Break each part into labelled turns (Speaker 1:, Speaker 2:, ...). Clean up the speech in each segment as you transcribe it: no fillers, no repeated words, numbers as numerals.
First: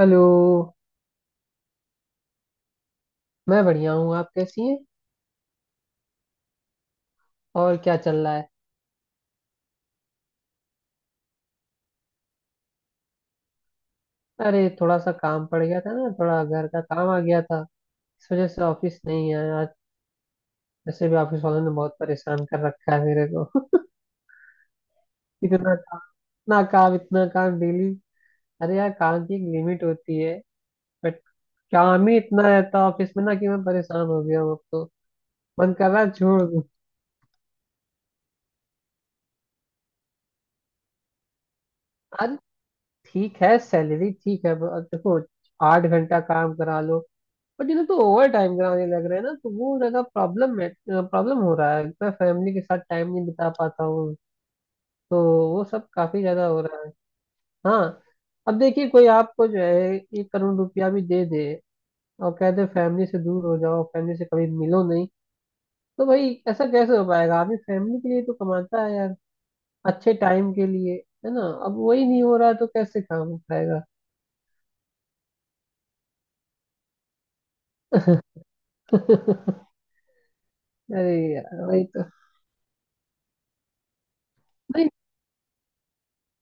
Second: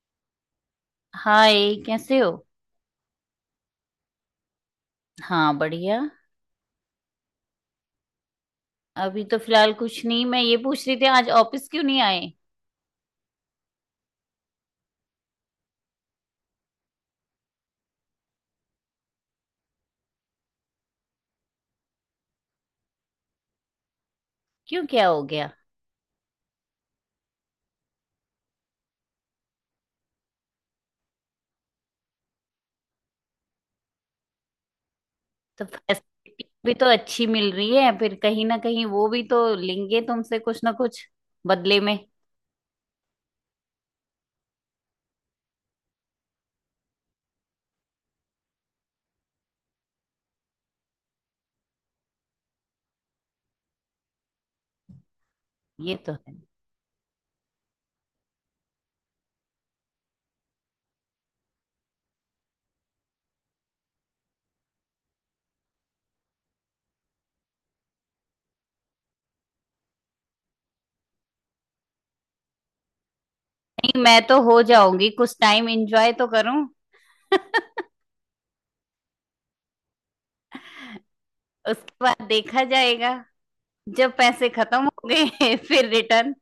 Speaker 1: Hello.
Speaker 2: Hi. कैसे हो?
Speaker 1: मैं बढ़िया हूँ। आप कैसी हैं?
Speaker 2: हाँ, बढ़िया।
Speaker 1: और क्या चल रहा है?
Speaker 2: अभी तो फिलहाल कुछ नहीं। मैं ये पूछ रही थी आज ऑफिस क्यों नहीं आए।
Speaker 1: अरे थोड़ा सा काम पड़ गया था ना, थोड़ा घर का काम आ गया था। इस वजह से ऑफिस नहीं आया आज। वैसे भी ऑफिस वालों ने बहुत परेशान कर रखा है मेरे को।
Speaker 2: क्यों? क्या हो गया?
Speaker 1: इतना काम। इतना काम, इतना काम डेली। अरे यार, काम की एक लिमिट होती है। बट काम ही इतना रहता है ऑफिस में ना, कि मैं परेशान हो गया हूँ अब तो।
Speaker 2: तो
Speaker 1: मन कर रहा है छोड़
Speaker 2: फैसिलिटी
Speaker 1: दूँ।
Speaker 2: भी तो अच्छी मिल रही है, फिर कहीं ना कहीं वो भी तो लेंगे तुमसे कुछ ना कुछ बदले में।
Speaker 1: अरे, ठीक है, सैलरी ठीक है, देखो। 8 घंटा काम करा लो। बट इन्हें तो ओवर टाइम कराने लग रहे हैं ना, तो वो ज्यादा प्रॉब्लम है। प्रॉब्लम हो रहा है, मैं फैमिली के साथ टाइम नहीं बिता पाता हूँ। तो वो सब
Speaker 2: ये तो
Speaker 1: काफी
Speaker 2: है।
Speaker 1: ज्यादा हो रहा है। हाँ, अब देखिए, कोई आपको जो है 1 करोड़ रुपया भी दे दे और कह दे फैमिली से दूर हो जाओ, फैमिली से कभी मिलो नहीं, तो भाई ऐसा कैसे हो पाएगा? आदमी फैमिली के लिए तो कमाता है यार, अच्छे टाइम के लिए, है ना? अब वही नहीं हो रहा है तो कैसे काम हो पाएगा?
Speaker 2: नहीं, मैं तो हो जाऊंगी, कुछ टाइम एंजॉय तो करूं।
Speaker 1: अरे यार, वही तो।
Speaker 2: उसके बाद देखा जाएगा। जब पैसे खत्म
Speaker 1: नहीं,
Speaker 2: हो गए फिर रिटर्न।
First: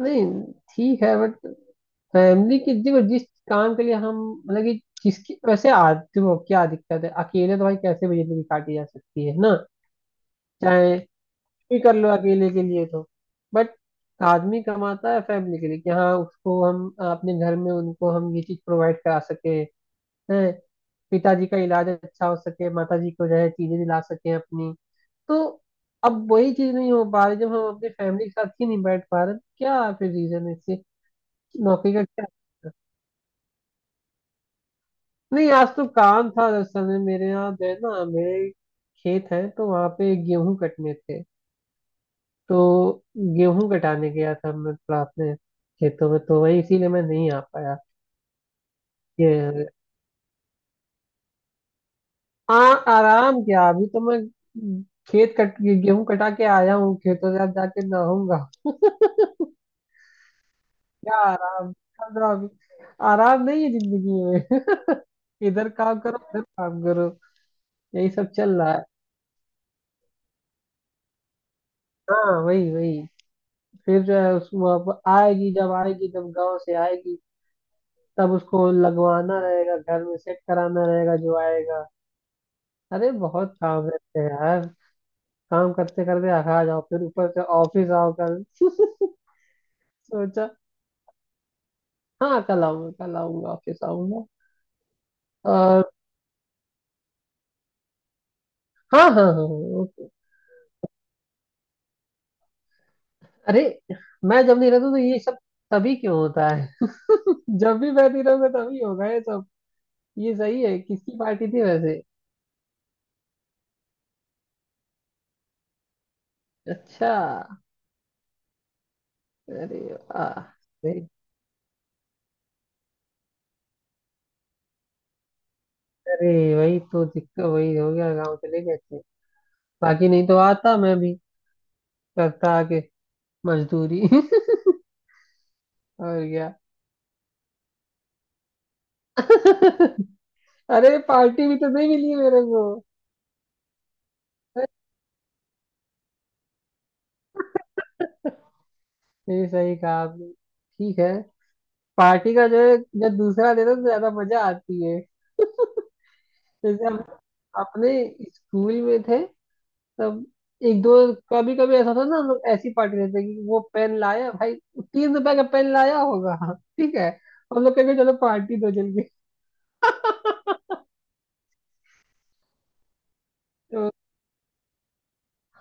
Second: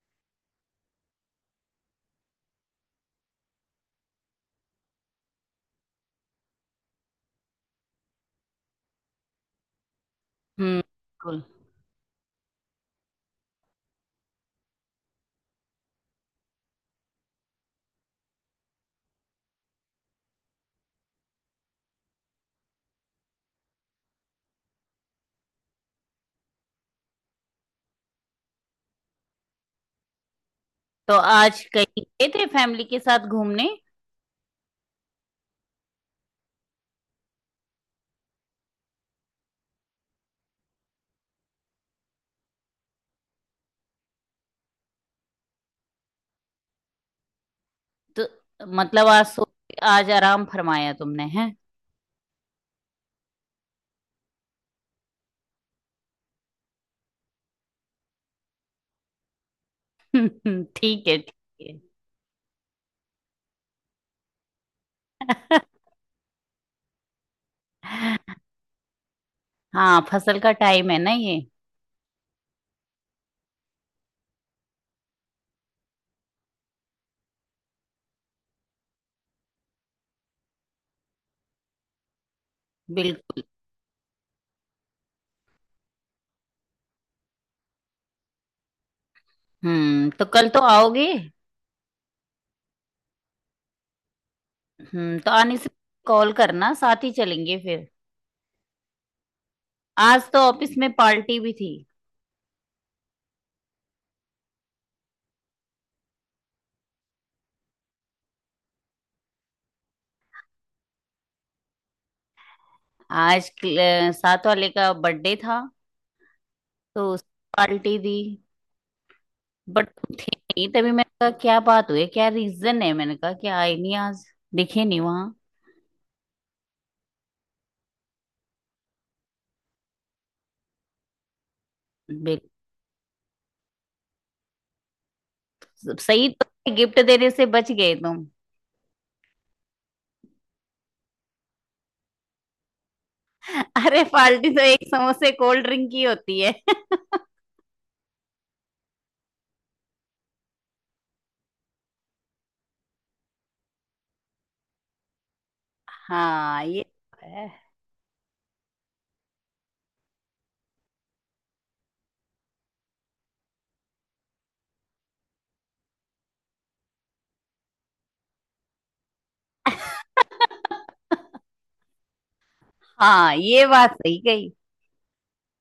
Speaker 1: नहीं, ठीक है, बट फैमिली के देखो जिस काम के लिए हम, मतलब कि जिसकी, वैसे आज देखो क्या दिक्कत है? अकेले तो भाई कैसे भी जिंदगी काटी जा सकती है ना,
Speaker 2: हम्म,
Speaker 1: चाहे कुछ
Speaker 2: बिल्कुल।
Speaker 1: भी कर लो अकेले के लिए तो। बट आदमी कमाता है फैमिली के लिए कि हाँ, उसको हम अपने घर में, उनको हम ये चीज प्रोवाइड करा सके हैं। पिताजी का इलाज अच्छा हो सके, माताजी को जो है चीजें दिला सके अपनी, तो अब वही चीज नहीं हो पा रही। जब हम अपनी फैमिली के साथ ही नहीं बैठ पा रहे तो क्या फिर रीजन है इसके?
Speaker 2: तो आज
Speaker 1: नौकरी
Speaker 2: कहीं
Speaker 1: का क्या?
Speaker 2: गए थे फैमिली के साथ घूमने?
Speaker 1: नहीं, आज तो काम था। दरअसल में मेरे यहाँ जो है ना, मेरे खेत है, तो वहाँ पे गेहूं कटने थे, तो गेहूं कटाने गया था मैं थोड़ा अपने खेतों में। तो वही इसीलिए मैं नहीं आ पाया।
Speaker 2: तो मतलब
Speaker 1: ये
Speaker 2: आज आराम फरमाया तुमने, है?
Speaker 1: आराम क्या, अभी तो मैं खेत कट गेहूं कटा के आया हूँ खेतों से। अब जाके नहाऊंगा।
Speaker 2: ठीक है,
Speaker 1: क्या
Speaker 2: ठीक
Speaker 1: आराम कर रहा हूँ अभी। आराम नहीं है जिंदगी में।
Speaker 2: है।
Speaker 1: इधर काम करो, उधर काम करो, यही सब चल रहा है।
Speaker 2: हाँ, फसल का टाइम है ना ये।
Speaker 1: हाँ, वही वही। फिर जो है उस वो आएगी, जब आएगी, जब गांव से आएगी तब उसको लगवाना रहेगा घर में, सेट कराना रहेगा जो आएगा। अरे
Speaker 2: बिल्कुल।
Speaker 1: बहुत काम रहते हैं यार। काम करते करते थका जाओ, फिर ऊपर से ऑफिस आओ कल।
Speaker 2: हम्म, तो
Speaker 1: सोचा,
Speaker 2: कल तो आओगे?
Speaker 1: हाँ कल आऊंगा, कल आऊंगा, ऑफिस आऊंगा।
Speaker 2: हम्म, तो आने से
Speaker 1: और
Speaker 2: कॉल करना, साथ ही चलेंगे फिर।
Speaker 1: हाँ हाँ हाँ हाँ, ओके।
Speaker 2: आज तो ऑफिस में पार्टी भी थी।
Speaker 1: अरे, मैं जब नहीं रहता तो ये सब तभी क्यों होता है? जब भी मैं नहीं रहूंगा तभी होगा ये सब। ये सही है, किसकी पार्टी थी वैसे?
Speaker 2: आज क्ल- साथ वाले का बर्थडे था। तो
Speaker 1: अच्छा।
Speaker 2: उस पार्टी दी।
Speaker 1: अरे
Speaker 2: बट
Speaker 1: वाह।
Speaker 2: नहीं, तभी मैंने कहा क्या बात हुई, क्या रीजन है, मैंने कहा कि आए नहीं आज, दिखे नहीं वहां।
Speaker 1: अरे वही तो दिक्कत, वही हो गया, गाँव चले गए थे। बाकी नहीं तो आता मैं भी,
Speaker 2: बिल-
Speaker 1: करता आके मजदूरी। और
Speaker 2: सही,
Speaker 1: क्या।
Speaker 2: तो गिफ्ट देने से बच गए तुम।
Speaker 1: अरे पार्टी भी तो नहीं मिली मेरे को।
Speaker 2: अरे, पार्टी तो एक समोसे कोल्ड ड्रिंक की होती है।
Speaker 1: नहीं, सही कहा आपने। ठीक है। पार्टी का जो है, जब दूसरा देता तो ज्यादा मजा आती है।
Speaker 2: हाँ, ये
Speaker 1: जैसे हम
Speaker 2: तो है।
Speaker 1: अपने स्कूल में थे तब, एक दो कभी कभी ऐसा था ना, हम लोग ऐसी पार्टी देते कि वो पेन लाया भाई, 3 रुपए का पेन लाया होगा। ठीक है, हम लोग कहेंगे चलो पार्टी दो जल्दी।
Speaker 2: हाँ, ये
Speaker 1: तो
Speaker 2: बात सही कही।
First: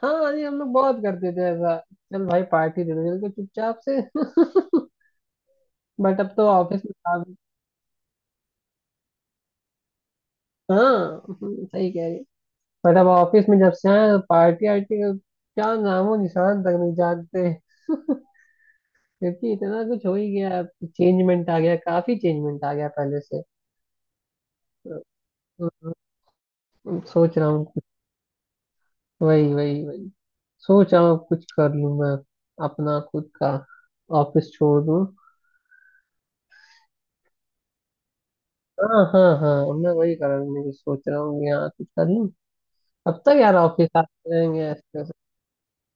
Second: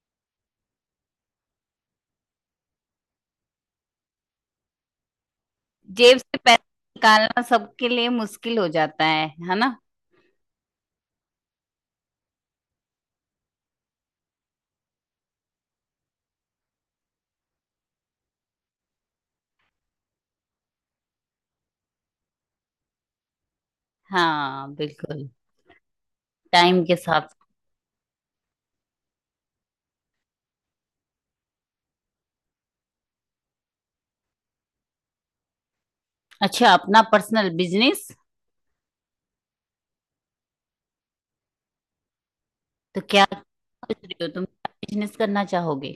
Speaker 1: हाँ, अरे हम लोग बहुत करते थे ऐसा। चल भाई पार्टी दे दो चल के चुपचाप से।
Speaker 2: जेब
Speaker 1: बट अब
Speaker 2: से
Speaker 1: तो
Speaker 2: पैसा
Speaker 1: ऑफिस में काम।
Speaker 2: निकालना सबके लिए मुश्किल हो जाता है ना?
Speaker 1: हाँ सही कह रही। बट अब ऑफिस में जब से आए हैं, पार्टी आर्टी का क्या नामो निशान तक नहीं जानते। क्योंकि इतना कुछ हो ही गया, चेंजमेंट आ गया, काफी चेंजमेंट आ गया पहले से।
Speaker 2: हाँ, बिल्कुल।
Speaker 1: हम्म,
Speaker 2: टाइम के साथ।
Speaker 1: सोच रहा हूँ, वही वही वही। सोच रहा हूँ कुछ कर लूँ मैं, अपना खुद का। ऑफिस छोड़ दूँ।
Speaker 2: अच्छा, अपना पर्सनल बिजनेस?
Speaker 1: हाँ हाँ हाँ, मैं वही कारण नहीं सोच रहा हूँ कि हाँ कुछ कर लूँ।
Speaker 2: तो
Speaker 1: अब
Speaker 2: क्या
Speaker 1: तक यार ऑफिस
Speaker 2: सोच रही हो
Speaker 1: आते
Speaker 2: तुम?
Speaker 1: रहेंगे
Speaker 2: क्या
Speaker 1: ऐसे ऐसे।
Speaker 2: बिजनेस करना चाहोगे?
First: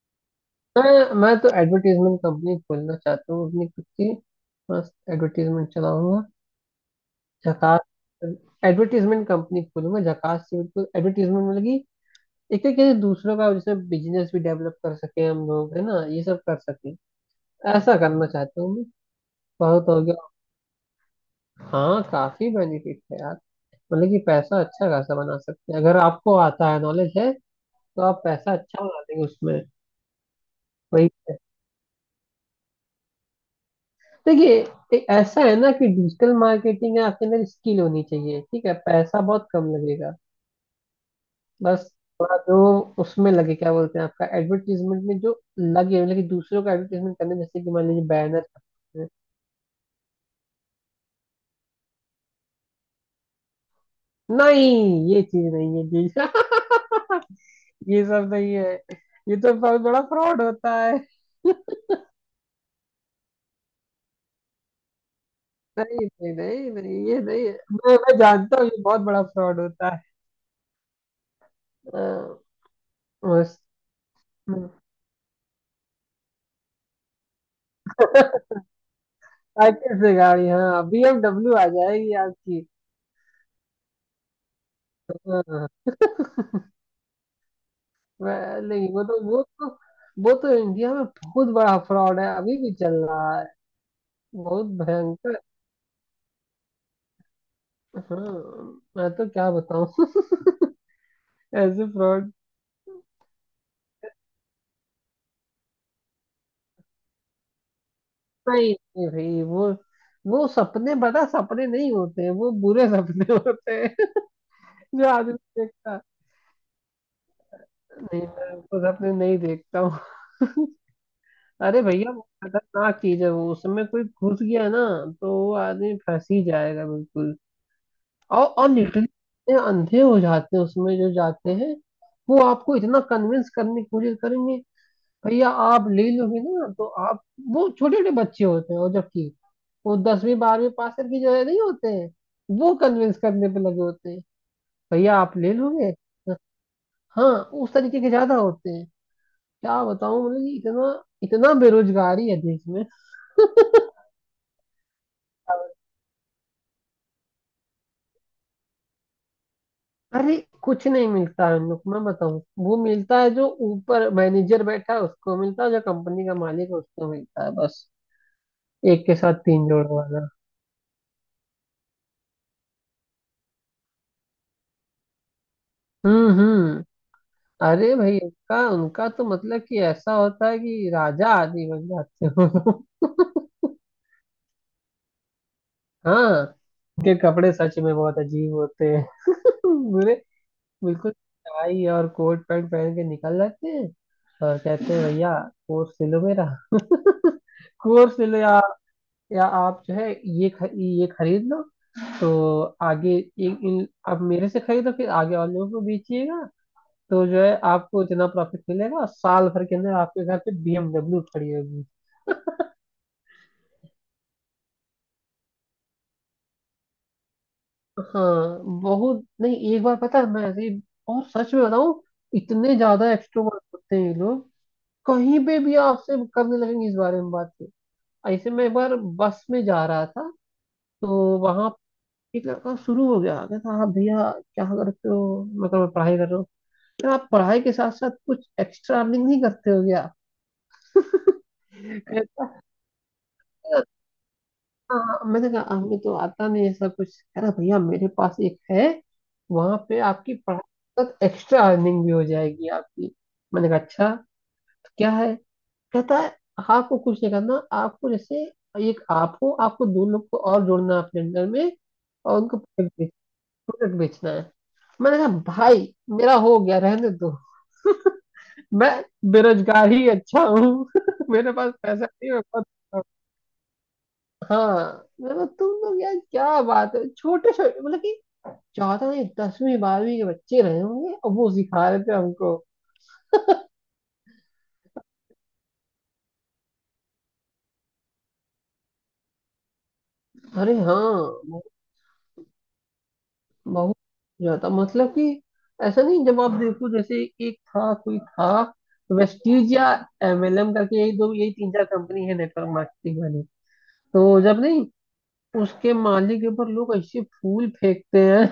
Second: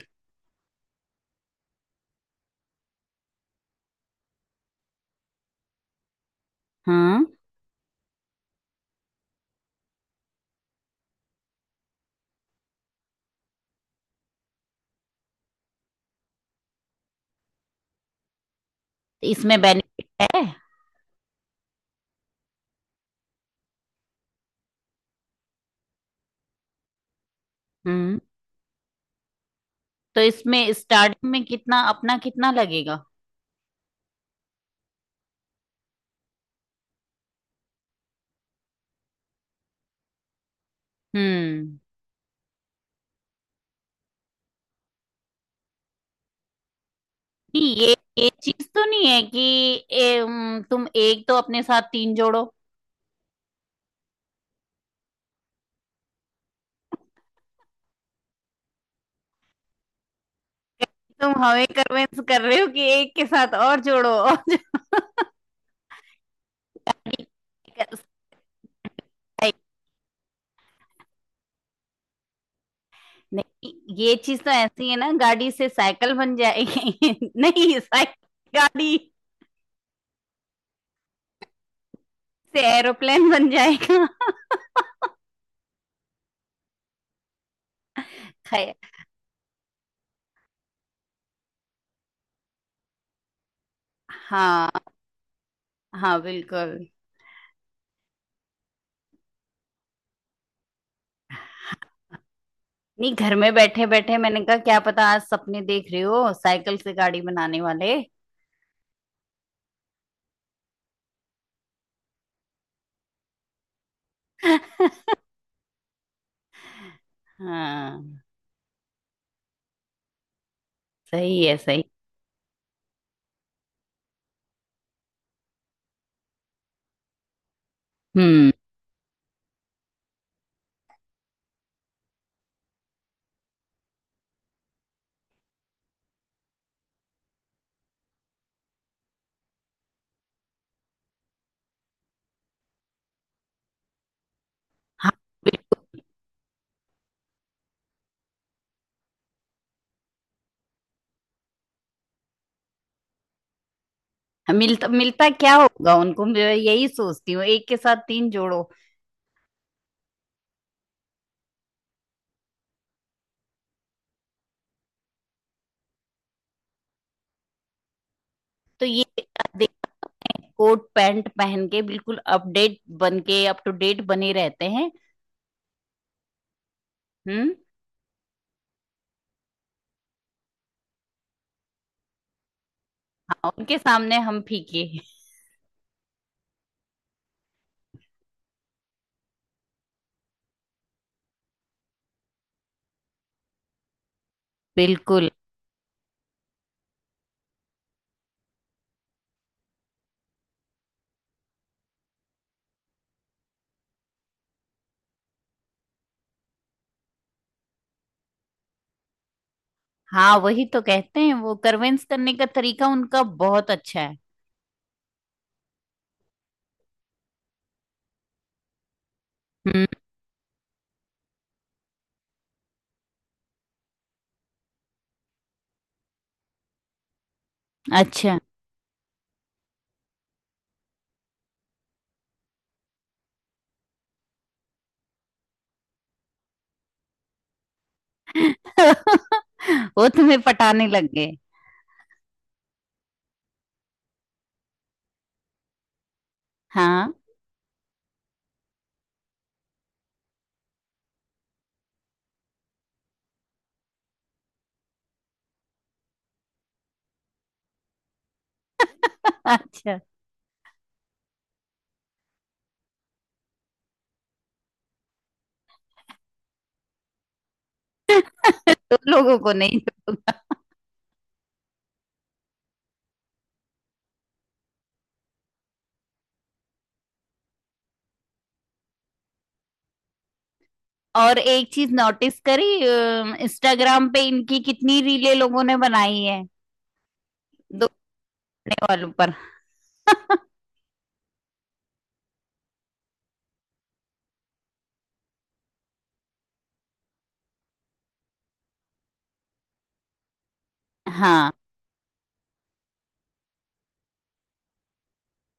Speaker 1: मैं तो एडवर्टीजमेंट कंपनी खोलना चाहता हूँ अपनी खुद की। बस एडवर्टीजमेंट चलाऊंगा,
Speaker 2: हम्म।
Speaker 1: झकास। एडवर्टीजमेंट कंपनी खोलूंगा झकास से, बिल्कुल एडवर्टीजमेंट, मतलब कि एक एक जैसे दूसरों का जैसे बिजनेस भी डेवलप कर सके हम लोग, है ना, ये सब कर सके। ऐसा करना चाहता हूँ मैं।
Speaker 2: तो इसमें
Speaker 1: बहुत हो गया।
Speaker 2: बेनिफिट है?
Speaker 1: हाँ, काफी बेनिफिट है यार। मतलब कि पैसा अच्छा खासा बना सकते हैं अगर आपको आता है, नॉलेज है तो
Speaker 2: हम्म,
Speaker 1: आप पैसा अच्छा बना देंगे उसमें।
Speaker 2: तो इसमें
Speaker 1: वही
Speaker 2: स्टार्टिंग
Speaker 1: है।
Speaker 2: में कितना लगेगा?
Speaker 1: देखिए, ऐसा है ना कि डिजिटल मार्केटिंग में आपके अंदर स्किल होनी चाहिए, ठीक है। पैसा बहुत कम लगेगा।
Speaker 2: हम्म।
Speaker 1: बस थोड़ा जो उसमें लगे, क्या बोलते हैं आपका, एडवर्टीजमेंट में जो लगे, मतलब कि दूसरों का एडवर्टीजमेंट करने, जैसे कि
Speaker 2: नहीं,
Speaker 1: मान
Speaker 2: ये
Speaker 1: लीजिए
Speaker 2: ये
Speaker 1: बैनर।
Speaker 2: चीज तो नहीं है कि तुम एक तो अपने साथ तीन जोड़ो।
Speaker 1: नहीं ये चीज नहीं है जी। ये सब नहीं है। ये तो बहुत बड़ा फ्रॉड होता है।
Speaker 2: तुम हमें कन्विंस कर रहे हो कि एक के साथ और जोड़ो और?
Speaker 1: नहीं नहीं नहीं नहीं, ये नहीं है। मैं जानता हूँ ये बहुत बड़ा
Speaker 2: साइ-
Speaker 1: फ्रॉड होता है। अ, बस।
Speaker 2: नहीं, ये चीज तो ऐसी है ना, गाड़ी से साइकिल बन जाएगी। नहीं, साइकिल गाड़ी
Speaker 1: साइकिल से गाड़ी, हाँ बीएमडब्ल्यू आ जाएगी
Speaker 2: से
Speaker 1: आपकी।
Speaker 2: एरोप्लेन बन जाएगा।
Speaker 1: हाँ,
Speaker 2: खैर।
Speaker 1: नहीं, वो तो इंडिया में बहुत बड़ा फ्रॉड है, अभी भी चल रहा है, बहुत
Speaker 2: हाँ।
Speaker 1: भयंकर।
Speaker 2: हाँ, बिल्कुल।
Speaker 1: हाँ, मैं तो क्या बताऊँ। ऐसे फ्रॉड।
Speaker 2: नहीं, घर में बैठे बैठे मैंने कहा क्या पता, आज सपने देख रहे हो साइकिल से गाड़ी बनाने वाले।
Speaker 1: नहीं नहीं भाई वो सपने बता, सपने नहीं होते हैं वो, बुरे सपने होते हैं जो आदमी देखता।
Speaker 2: हाँ,
Speaker 1: नहीं, मैं वो सपने नहीं देखता हूँ।
Speaker 2: सही है,
Speaker 1: अरे
Speaker 2: सही।
Speaker 1: भैया वो खतरनाक चीज है वो, उसमें कोई घुस गया ना तो वो आदमी फंस ही जाएगा बिल्कुल। और
Speaker 2: हम्म।
Speaker 1: और लिटरली इतने अंधे हो जाते हैं उसमें जो जाते हैं। वो आपको इतना कन्विंस करने की कोशिश करेंगे, भैया आप ले लोगे ना तो आप, वो छोटे छोटे बच्चे होते हैं और जबकि वो 10वीं 12वीं पास करके जो है नहीं होते हैं, वो कन्विंस करने पे लगे होते हैं,
Speaker 2: हाँ।
Speaker 1: भैया आप ले लोगे। हाँ, उस तरीके के ज्यादा होते हैं। क्या बताऊं, मतलब कि इतना, इतना बेरोजगारी है देश में।
Speaker 2: मिलता मिलता क्या होगा उनको, मैं यही सोचती हूँ, एक के साथ तीन जोड़ो।
Speaker 1: अरे कुछ नहीं मिलता है उन लोग, मैं बताऊं, वो मिलता है जो ऊपर मैनेजर बैठा है उसको मिलता है, जो कंपनी का मालिक है उसको मिलता है, बस।
Speaker 2: तो ये
Speaker 1: एक के साथ तीन
Speaker 2: देख,
Speaker 1: जोड़ वाला।
Speaker 2: कोट पैंट पहन के बिल्कुल अपडेट बन के, अप टू डेट बने रहते हैं।
Speaker 1: हम्म।
Speaker 2: हम्म।
Speaker 1: अरे भाई उनका उनका तो मतलब कि ऐसा होता है कि राजा आदि बन जाते
Speaker 2: हाँ,
Speaker 1: हो।
Speaker 2: उनके सामने हम फीके।
Speaker 1: हाँ उनके कपड़े सच में बहुत अजीब होते हैं। बुरे, बिल्कुल टाई और कोट पैंट पहन के निकल जाते हैं। और कहते हैं भैया, कोट सिलो मेरा, कोट
Speaker 2: बिल्कुल।
Speaker 1: सिलो। या आप जो है, ये खरीद लो। तो आगे इन इन आप मेरे से खरीदो फिर आगे वालों को बेचिएगा, तो जो है आपको इतना प्रॉफिट मिलेगा, साल भर के अंदर आपके घर पे बीएमडब्ल्यू खड़ी होगी।
Speaker 2: हाँ, वही तो कहते हैं वो, करवेंस करने का तरीका उनका बहुत अच्छा है।
Speaker 1: हाँ बहुत। नहीं एक बार पता है मैं और सच में बताऊं, इतने
Speaker 2: हम्म।
Speaker 1: ज्यादा एक्सट्रोवर्ट होते हैं ये लोग, कहीं पे भी आपसे करने लगेंगे इस बारे में बात। ऐसे मैं एक बार बस में जा रहा था,
Speaker 2: अच्छा।
Speaker 1: तो वहां एक लड़का शुरू हो गया, कहता हाँ भैया, क्या करते हो? मैं कहा, मैं पढ़ाई कर रहा हूँ। आप पढ़ाई के साथ साथ कुछ एक्स्ट्रा अर्निंग नहीं करते हो क्या, कहता
Speaker 2: वो तुम्हें पटाने
Speaker 1: है।
Speaker 2: लग गए।
Speaker 1: हाँ, मैंने कहा हमें तो आता नहीं ऐसा कुछ। कह रहा, भैया मेरे पास एक है, वहां पे
Speaker 2: हाँ।
Speaker 1: आपकी पढ़ाई तक एक्स्ट्रा अर्निंग भी हो जाएगी आपकी। मैंने कहा अच्छा, तो क्या है? कहता है, "हाँ, आपको कुछ नहीं करना, आपको जैसे एक आप हो, आपको दो लोग को और जोड़ना है अपने अंडर में और उनको
Speaker 2: अच्छा।
Speaker 1: प्रोडक्ट बेचना है। मैंने कहा भाई, मेरा हो गया, रहने दो, मैं बेरोजगार ही अच्छा हूँ। मेरे पास
Speaker 2: दो
Speaker 1: पैसा
Speaker 2: लोगों
Speaker 1: नहीं, मैं
Speaker 2: को?
Speaker 1: बहुत।
Speaker 2: नहीं।
Speaker 1: हाँ, मतलब तुम लोग यार क्या बात है, छोटे छोटे मतलब कि ज्यादा नहीं, 10वीं 12वीं के बच्चे रहे होंगे और वो सिखा रहे थे हमको।
Speaker 2: और एक चीज नोटिस करी, इंस्टाग्राम पे इनकी कितनी रीले लोगों ने बनाई है,
Speaker 1: अरे हाँ।
Speaker 2: दौड़ने
Speaker 1: बहुत,
Speaker 2: वालों पर।
Speaker 1: बहुत ज्यादा, मतलब कि ऐसा नहीं। जब आप देखो, जैसे एक था कोई था वेस्टीज या एमएलएम करके, यही दो, यही तीन चार कंपनी है नेटवर्क मार्केटिंग वाली। तो
Speaker 2: हाँ।
Speaker 1: जब नहीं, उसके मालिक के ऊपर लोग ऐसे फूल फेंकते हैं।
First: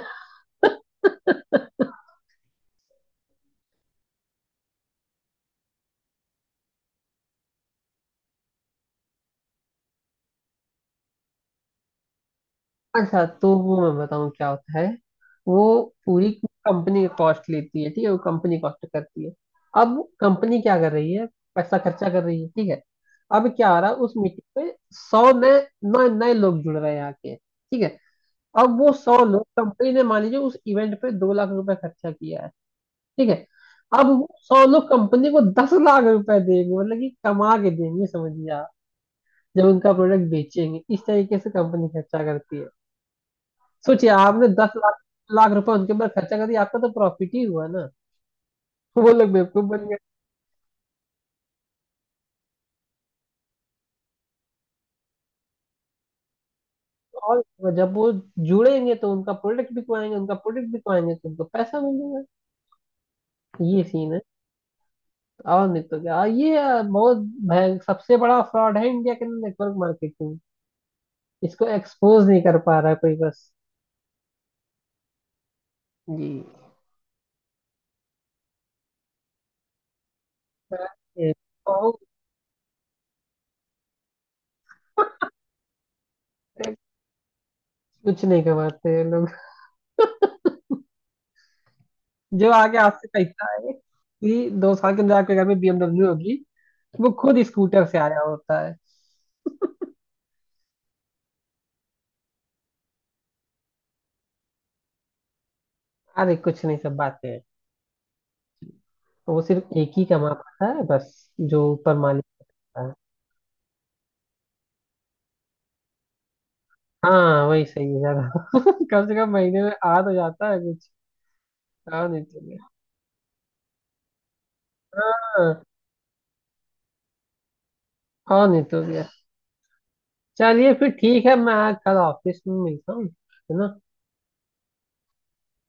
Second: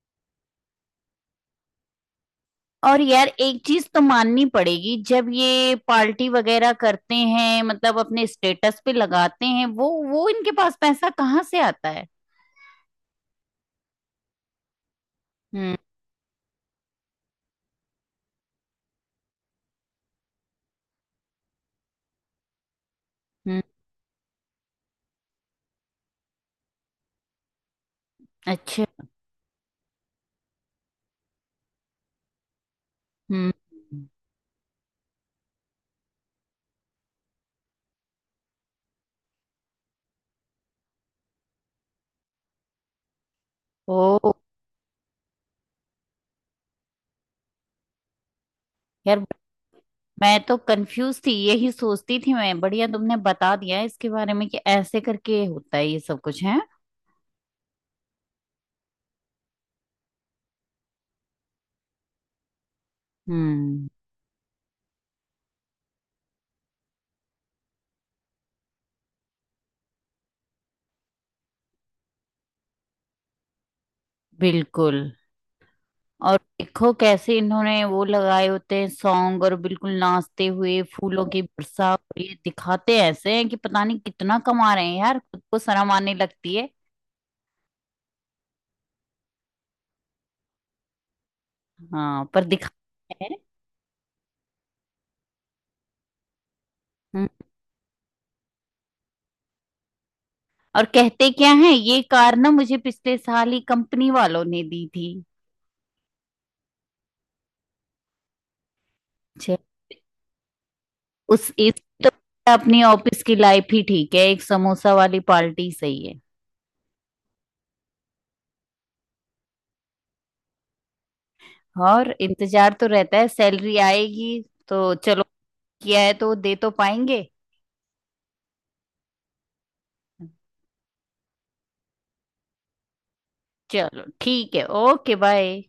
Speaker 2: और यार एक चीज तो माननी पड़ेगी, जब ये पार्टी वगैरह करते हैं, मतलब अपने स्टेटस पे लगाते हैं वो इनके पास पैसा कहाँ से आता है?
Speaker 1: अच्छा तो वो मैं बताऊँ क्या होता है। वो
Speaker 2: हम्म,
Speaker 1: पूरी कंपनी का कॉस्ट लेती है, ठीक है, वो कंपनी कॉस्ट करती है। अब कंपनी क्या कर रही है? पैसा खर्चा कर रही है, ठीक है। अब
Speaker 2: हम्म।
Speaker 1: क्या आ रहा है उस मीटिंग में? 100 नए नए नए लोग जुड़ रहे हैं आके, ठीक है। अब
Speaker 2: अच्छा।
Speaker 1: वो 100 लोग, कंपनी ने मान लीजिए उस इवेंट पे 2 लाख रुपए खर्चा किया है, ठीक है।
Speaker 2: हम्म।
Speaker 1: अब वो सौ लोग कंपनी को 10 लाख रुपए देंगे, मतलब कि कमा के देंगे, समझिए आप, जब उनका प्रोडक्ट बेचेंगे। इस तरीके से कंपनी खर्चा करती है। सोचिए,
Speaker 2: ओ।
Speaker 1: आपने दस लाख लाख रुपए उनके ऊपर खर्चा कर दिया, आपका तो प्रॉफिट ही हुआ ना। वो
Speaker 2: यार,
Speaker 1: लोग बेवकूफ बन गए।
Speaker 2: मैं तो कंफ्यूज थी, यही सोचती थी मैं। बढ़िया, तुमने बता दिया इसके बारे में कि ऐसे करके होता है ये सब कुछ है।
Speaker 1: और जब वो जुड़ेंगे तो उनका प्रोडक्ट बिकवाएंगे, उनका प्रोडक्ट बिकवाएंगे तो उनको पैसा मिलेगा। ये
Speaker 2: हम्म।
Speaker 1: सीन है। और नहीं तो क्या, ये बहुत भय सबसे बड़ा फ्रॉड है इंडिया के अंदर, नेटवर्क मार्केटिंग। इसको एक्सपोज नहीं कर पा रहा कोई, बस।
Speaker 2: बिल्कुल। और
Speaker 1: जी।
Speaker 2: देखो कैसे इन्होंने वो लगाए होते हैं सॉन्ग और बिल्कुल नाचते हुए फूलों
Speaker 1: ये
Speaker 2: की वर्षा,
Speaker 1: बहुत
Speaker 2: और ये दिखाते ऐसे हैं कि पता नहीं कितना कमा रहे हैं, यार खुद को शर्म आने लगती है।
Speaker 1: कुछ नहीं कमाते ये लोग,
Speaker 2: हाँ, पर
Speaker 1: जो आगे हाथ से
Speaker 2: दिखाते हैं।
Speaker 1: पैसा आए, कि 2 साल के अंदर आपके घर में बीएमडब्ल्यू होगी। वो
Speaker 2: हम्म।
Speaker 1: खुद स्कूटर से आया होता है।
Speaker 2: और कहते क्या है, ये कार ना मुझे पिछले साल ही कंपनी वालों ने दी थी।
Speaker 1: अरे कुछ नहीं, सब बातें हैं। वो
Speaker 2: छे।
Speaker 1: सिर्फ एक ही कमा पाता है बस,
Speaker 2: उस
Speaker 1: जो
Speaker 2: इस
Speaker 1: ऊपर
Speaker 2: तो
Speaker 1: मालिक
Speaker 2: अपनी
Speaker 1: होता है।
Speaker 2: ऑफिस की लाइफ ही ठीक है, एक समोसा वाली पार्टी सही है।
Speaker 1: हाँ वही सही है ज्यादा। कम से कम महीने में आ तो जाता है कुछ। हाँ
Speaker 2: और
Speaker 1: नहीं तो क्या।
Speaker 2: इंतजार तो रहता है, सैलरी आएगी। तो चलो,
Speaker 1: हाँ
Speaker 2: किया है तो दे तो पाएंगे।
Speaker 1: हाँ नहीं तो क्या। चलिए फिर ठीक है, मैं कल ऑफिस में मिलता हूँ, है ना?
Speaker 2: चलो, ठीक है, ओके, बाय।